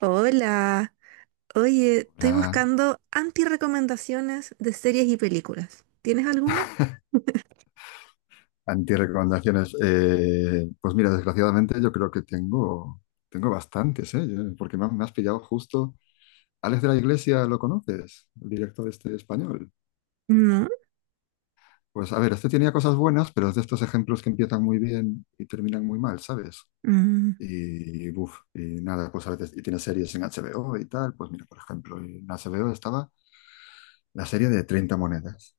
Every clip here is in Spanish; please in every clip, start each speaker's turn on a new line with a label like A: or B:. A: Hola, oye, estoy
B: Para
A: buscando anti-recomendaciones de series y películas. ¿Tienes alguna?
B: antirecomendaciones. Pues mira, desgraciadamente yo creo que tengo bastantes, ¿eh? Porque has me has pillado justo. Alex de la Iglesia, ¿lo conoces? El director este español.
A: No.
B: Pues a ver, este tenía cosas buenas, pero es de estos ejemplos que empiezan muy bien y terminan muy mal, ¿sabes?
A: Mm.
B: Y, buf, y nada, pues a veces, y tiene series en HBO y tal, pues mira, por ejemplo, en HBO estaba la serie de 30 monedas.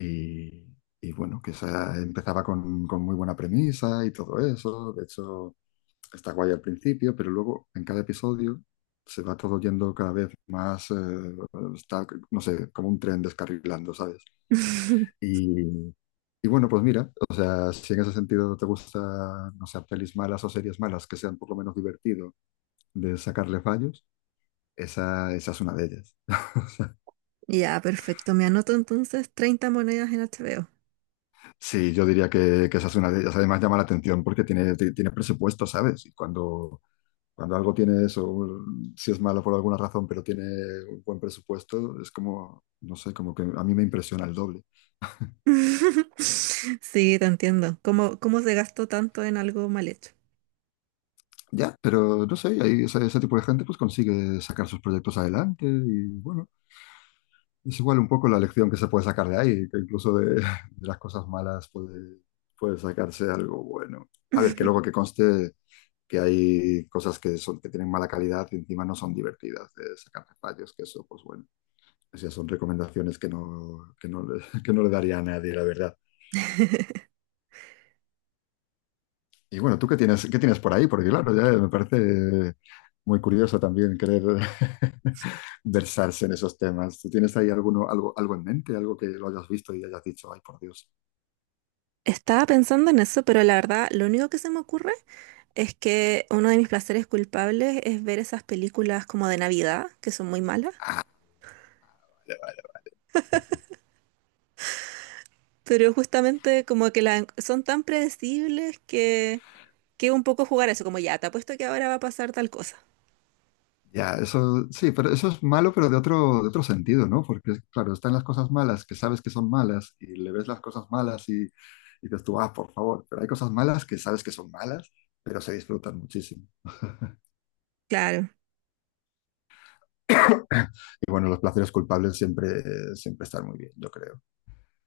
B: Y, y bueno, que esa empezaba con muy buena premisa y todo eso. De hecho, está guay al principio, pero luego en cada episodio se va todo yendo cada vez más, está, no sé, como un tren descarrilando, ¿sabes? Y, y bueno, pues mira, o sea, si en ese sentido te gusta, no sé, pelis malas o series malas que sean por lo menos divertido de sacarle fallos, esa es una de ellas.
A: Ya, perfecto. Me anoto entonces treinta monedas en HBO.
B: Sí, yo diría que esa es una de ellas. Además llama la atención porque tiene, tiene presupuesto, ¿sabes? Cuando algo tiene eso, si es malo por alguna razón, pero tiene un buen presupuesto, es como, no sé, como que a mí me impresiona el doble.
A: Sí, te entiendo. ¿Cómo se gastó tanto en algo mal hecho?
B: Ya, pero no sé, ese tipo de gente pues consigue sacar sus proyectos adelante y bueno, es igual un poco la lección que se puede sacar de ahí, que incluso de, de las cosas malas puede sacarse algo bueno. A ver, que luego que conste que hay cosas que son, que tienen mala calidad y encima no son divertidas de sacar fallos, que eso, pues bueno, o sea, son recomendaciones que no, le- que no le daría a nadie, la verdad. Y bueno, ¿tú qué tienes por ahí? Porque claro, ya me parece muy curioso también querer versarse en esos temas. ¿Tú tienes ahí alguno, algo, algo en mente, algo que lo hayas visto y hayas dicho, ay, por Dios?
A: Estaba pensando en eso, pero la verdad, lo único que se me ocurre es que uno de mis placeres culpables es ver esas películas como de Navidad, que son muy malas.
B: Vale, vale.
A: Pero justamente como que son tan predecibles que un poco jugar a eso, como ya, te apuesto que ahora va a pasar tal cosa.
B: Ya, eso sí, pero eso es malo, pero de de otro sentido, ¿no? Porque, claro, están las cosas malas que sabes que son malas y le ves las cosas malas y dices tú, ah, por favor, pero hay cosas malas que sabes que son malas, pero se disfrutan muchísimo.
A: Claro.
B: Y bueno, los placeres culpables siempre están muy bien, yo creo.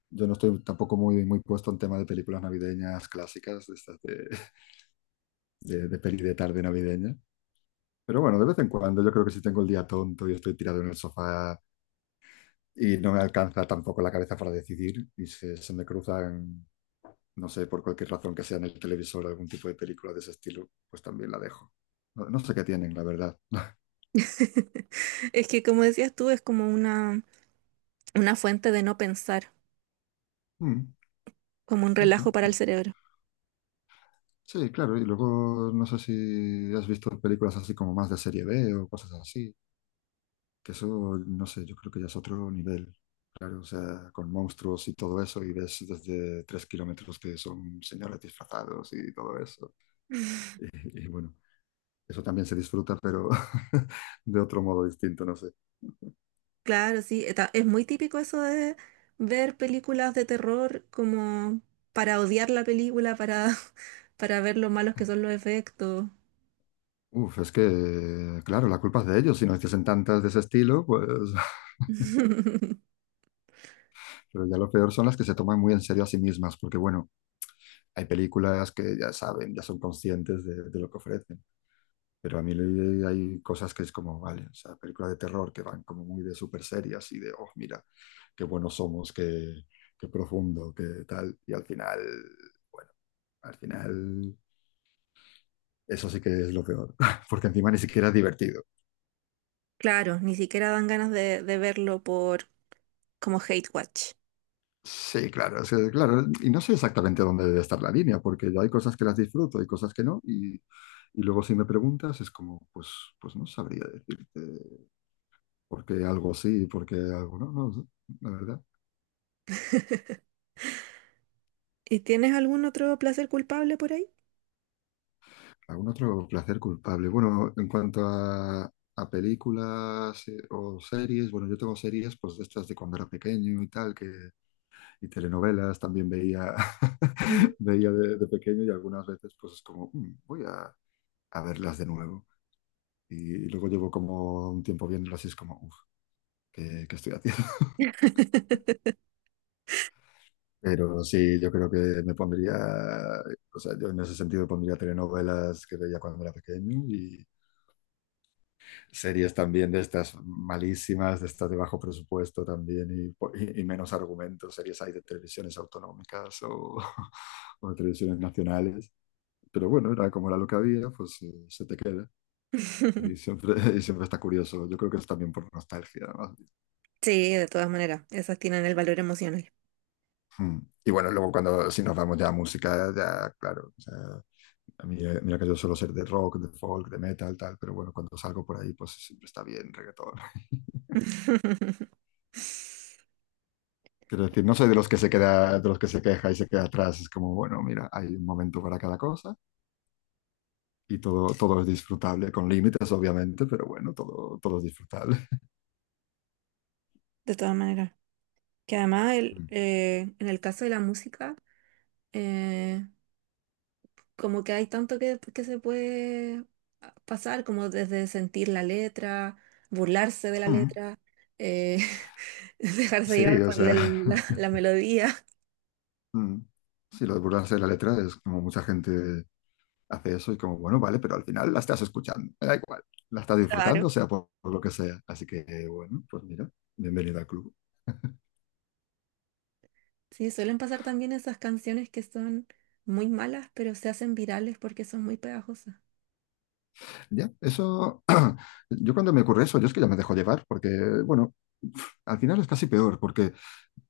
B: Yo no estoy tampoco muy puesto en tema de películas navideñas clásicas, de peli de tarde navideña. Pero bueno, de vez en cuando yo creo que si tengo el día tonto y estoy tirado en el sofá y no me alcanza tampoco la cabeza para decidir y se me cruzan, no sé, por cualquier razón que sea en el televisor algún tipo de película de ese estilo, pues también la dejo. No sé qué tienen, la verdad.
A: Es que como decías tú, es como una fuente de no pensar,
B: Mm.
A: como un
B: No sé.
A: relajo para el cerebro.
B: Sí, claro, y luego no sé si has visto películas así como más de serie B o cosas así, que eso, no sé, yo creo que ya es otro nivel, claro, o sea, con monstruos y todo eso, y ves desde 3 kilómetros que son señores disfrazados y todo eso. Y bueno, eso también se disfruta, pero de otro modo distinto, no sé.
A: Claro, sí, es muy típico eso de ver películas de terror como para odiar la película, para, para ver lo malos que son los efectos.
B: Uf, es que, claro, la culpa es de ellos, si no hiciesen tantas de ese estilo, pues, pero ya lo peor son las que se toman muy en serio a sí mismas, porque bueno, hay películas que ya saben, ya son conscientes de lo que ofrecen. Pero a mí hay cosas que es como, vale, o sea, películas de terror que van como muy de súper serias y de, oh, mira, qué buenos somos, qué profundo, qué tal. Bueno, Al final eso sí que es lo peor, porque encima ni siquiera es divertido.
A: Claro, ni siquiera dan ganas de verlo por como hate watch.
B: Sí, claro, claro, y no sé exactamente dónde debe estar la línea, porque yo hay cosas que las disfruto, hay cosas que no, y luego si me preguntas es como, pues no sabría decirte porque algo sí, porque algo no, la verdad.
A: ¿Y tienes algún otro placer culpable por ahí?
B: ¿Algún otro placer culpable? Bueno, en cuanto a películas o series, bueno, yo tengo series pues de estas de cuando era pequeño y tal, y telenovelas también veía,
A: Mm.
B: veía de pequeño y algunas veces pues es como, "Mm, a verlas de nuevo." Y luego llevo como un tiempo viéndolas y es como, uff, ¿qué, qué estoy haciendo? Pero sí, yo creo que me pondría, o sea, yo en ese sentido pondría telenovelas que veía cuando era pequeño y series también de estas malísimas, de estas de bajo presupuesto también y menos argumentos, series hay de televisiones autonómicas o, o de televisiones nacionales. Pero bueno, era como era lo que había, pues se te queda y siempre, y siempre está curioso. Yo creo que es también por nostalgia.
A: Sí, de todas maneras, esas tienen el valor emocional.
B: Mm. Y bueno, luego cuando si nos vamos ya a música, ya claro, o sea, a mí, mira que yo suelo ser de rock, de folk, de metal, tal, pero bueno, cuando salgo por ahí, pues siempre está bien reggaetón. Quiero decir, no soy de los que se queda, de los que se queja y se queda atrás. Es como, bueno, mira, hay un momento para cada cosa y todo es disfrutable, con límites, obviamente, pero bueno, todo es disfrutable.
A: De todas maneras. Que además
B: Mm.
A: en el caso de la música, eh, como que hay tanto que se puede pasar, como desde sentir la letra, burlarse de la
B: Mm.
A: letra, eh, dejarse
B: Sí,
A: llevar
B: o
A: por
B: sea,
A: la melodía,
B: mm, sí, lo de burlarse de la letra es como mucha gente hace eso y como, bueno, vale, pero al final la estás escuchando, me da igual, la estás
A: claro.
B: disfrutando, sea por lo que sea. Así que, bueno, pues mira, bienvenida al club.
A: Sí, suelen pasar también esas canciones que son muy malas, pero se hacen virales porque son muy pegajosas.
B: Ya, eso, yo cuando me ocurre eso, yo es que ya me dejo llevar, porque, bueno, al final es casi peor, porque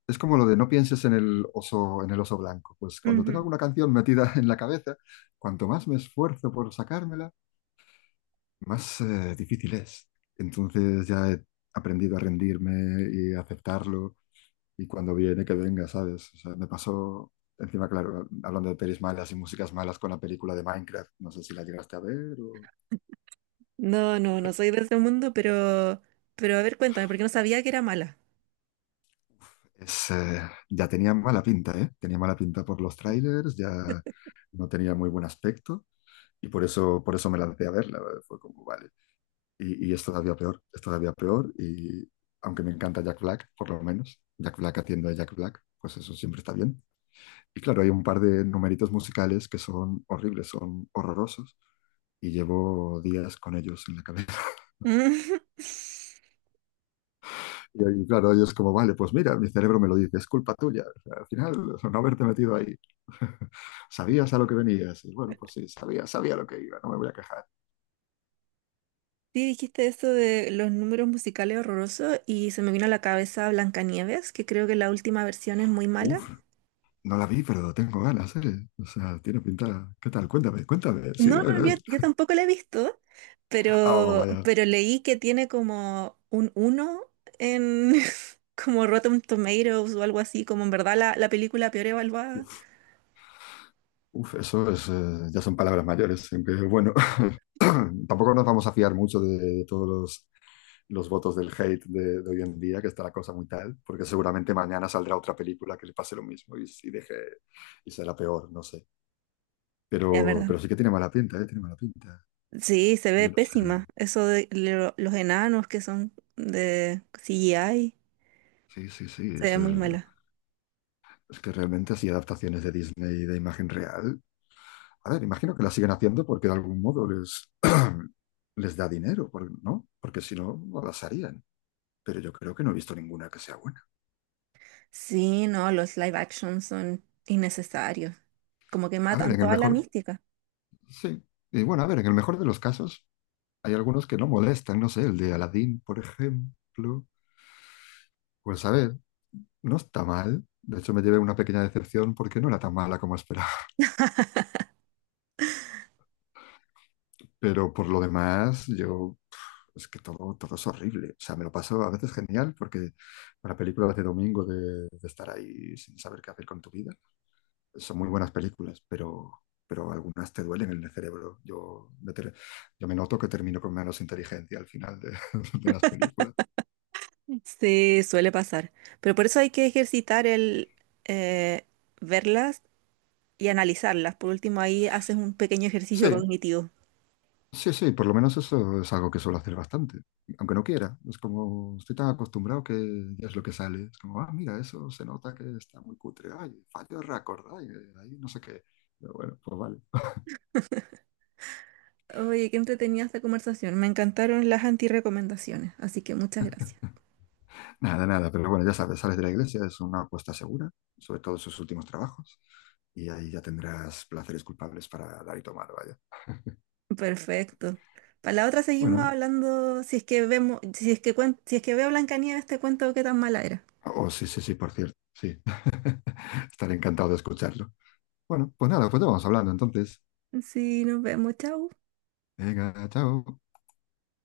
B: es como lo de no pienses en el oso blanco. Pues cuando tengo
A: Ujú.
B: alguna canción metida en la cabeza, cuanto más me esfuerzo por sacármela, más difícil es. Entonces ya he aprendido a rendirme y a aceptarlo. Y cuando viene, que venga, ¿sabes? O sea, me pasó, encima, claro, hablando de pelis malas y músicas malas con la película de Minecraft, no sé si la llegaste a ver.
A: No soy de ese mundo, pero a ver, cuéntame, porque no sabía que era mala.
B: Es, ya tenía mala pinta, ¿eh? Tenía mala pinta por los trailers, ya no tenía muy buen aspecto por eso me lancé a verla. ¿Vale? Fue como, vale. Y es todavía peor y aunque me encanta Jack Black, por lo menos, Jack Black haciendo a Jack Black, pues eso siempre está bien. Y claro, hay un par de numeritos musicales que son horribles, son horrorosos y llevo días con ellos en la cabeza.
A: Mm.
B: Y, ahí, claro, ellos como, vale, pues mira, mi cerebro me lo dice, es culpa tuya. O sea, al final, o sea, no haberte metido ahí. Sabías a lo que venías. Y bueno, pues sí, sabía lo que iba, no me voy a quejar.
A: Sí, dijiste eso de los números musicales horrorosos y se me vino a la cabeza Blancanieves, que creo que la última versión es muy mala.
B: Uf, no la vi, pero tengo ganas, ¿eh? O sea, tiene pinta. ¿Qué tal? Cuéntame, cuéntame. Sí,
A: No, no,
B: bueno, eh.
A: yo, yo tampoco la he visto,
B: Oh, vaya.
A: pero leí que tiene como un uno en como Rotten Tomatoes o algo así, como en verdad la película peor evaluada.
B: Uf. Uf, eso es, ya son palabras mayores, aunque bueno, tampoco nos vamos a fiar mucho de todos los votos del hate hoy en día, que está la cosa muy tal, porque seguramente mañana saldrá otra película que le pase lo mismo y deje y será peor, no sé.
A: Es verdad.
B: Pero sí que tiene mala pinta, ¿eh? Tiene mala pinta.
A: Sí, se ve
B: Yo no sé.
A: pésima. Eso de los enanos que son de CGI,
B: Sí, sí, sí.
A: se ve muy mala.
B: Es que realmente así adaptaciones de Disney de imagen real. A ver, imagino que la siguen haciendo porque de algún modo les, les da dinero, ¿no? Porque si no, no las harían. Pero yo creo que no he visto ninguna que sea buena.
A: Sí, no, los live action son innecesarios. Como que
B: A ver,
A: matan
B: en el
A: toda la
B: mejor.
A: mística.
B: Sí. Y bueno, a ver, en el mejor de los casos, hay algunos que no molestan, no sé, el de Aladdin, por ejemplo. Pues a ver, no está mal. De hecho, me llevé una pequeña decepción porque no era tan mala como esperaba. Pero por lo demás, yo... Es que todo es horrible. O sea, me lo paso a veces genial porque para películas de domingo de estar ahí sin saber qué hacer con tu vida, son muy buenas películas, pero algunas te duelen en el cerebro. Yo me noto que termino con menos inteligencia al final de de las películas.
A: Sí, suele pasar. Pero por eso hay que ejercitar el eh, verlas y analizarlas. Por último, ahí haces un pequeño ejercicio
B: Sí,
A: cognitivo.
B: sí, sí, por lo menos eso es algo que suelo hacer bastante, aunque no quiera. Es como estoy tan acostumbrado que ya es lo que sale. Es como, ah, mira, eso se nota que está muy cutre. Ay, fallo de récord, ay, ahí no sé qué. Pero bueno, pues vale.
A: Oye, qué entretenida esta conversación. Me encantaron las antirecomendaciones, así que muchas gracias.
B: Nada, nada, pero bueno, ya sabes, sales de la iglesia, es una apuesta segura, sobre todo en sus últimos trabajos, y ahí ya tendrás placeres culpables para dar y tomar, vaya.
A: Perfecto. Para la otra seguimos
B: Bueno,
A: hablando, si es que vemos, si es que veo Blancanieves, te cuento qué tan mala era.
B: oh, sí, sí, sí, por cierto, sí. Estaré encantado de escucharlo. Bueno, pues nada, pues ya vamos hablando entonces.
A: Sí, nos vemos. Chau.
B: Venga, chao.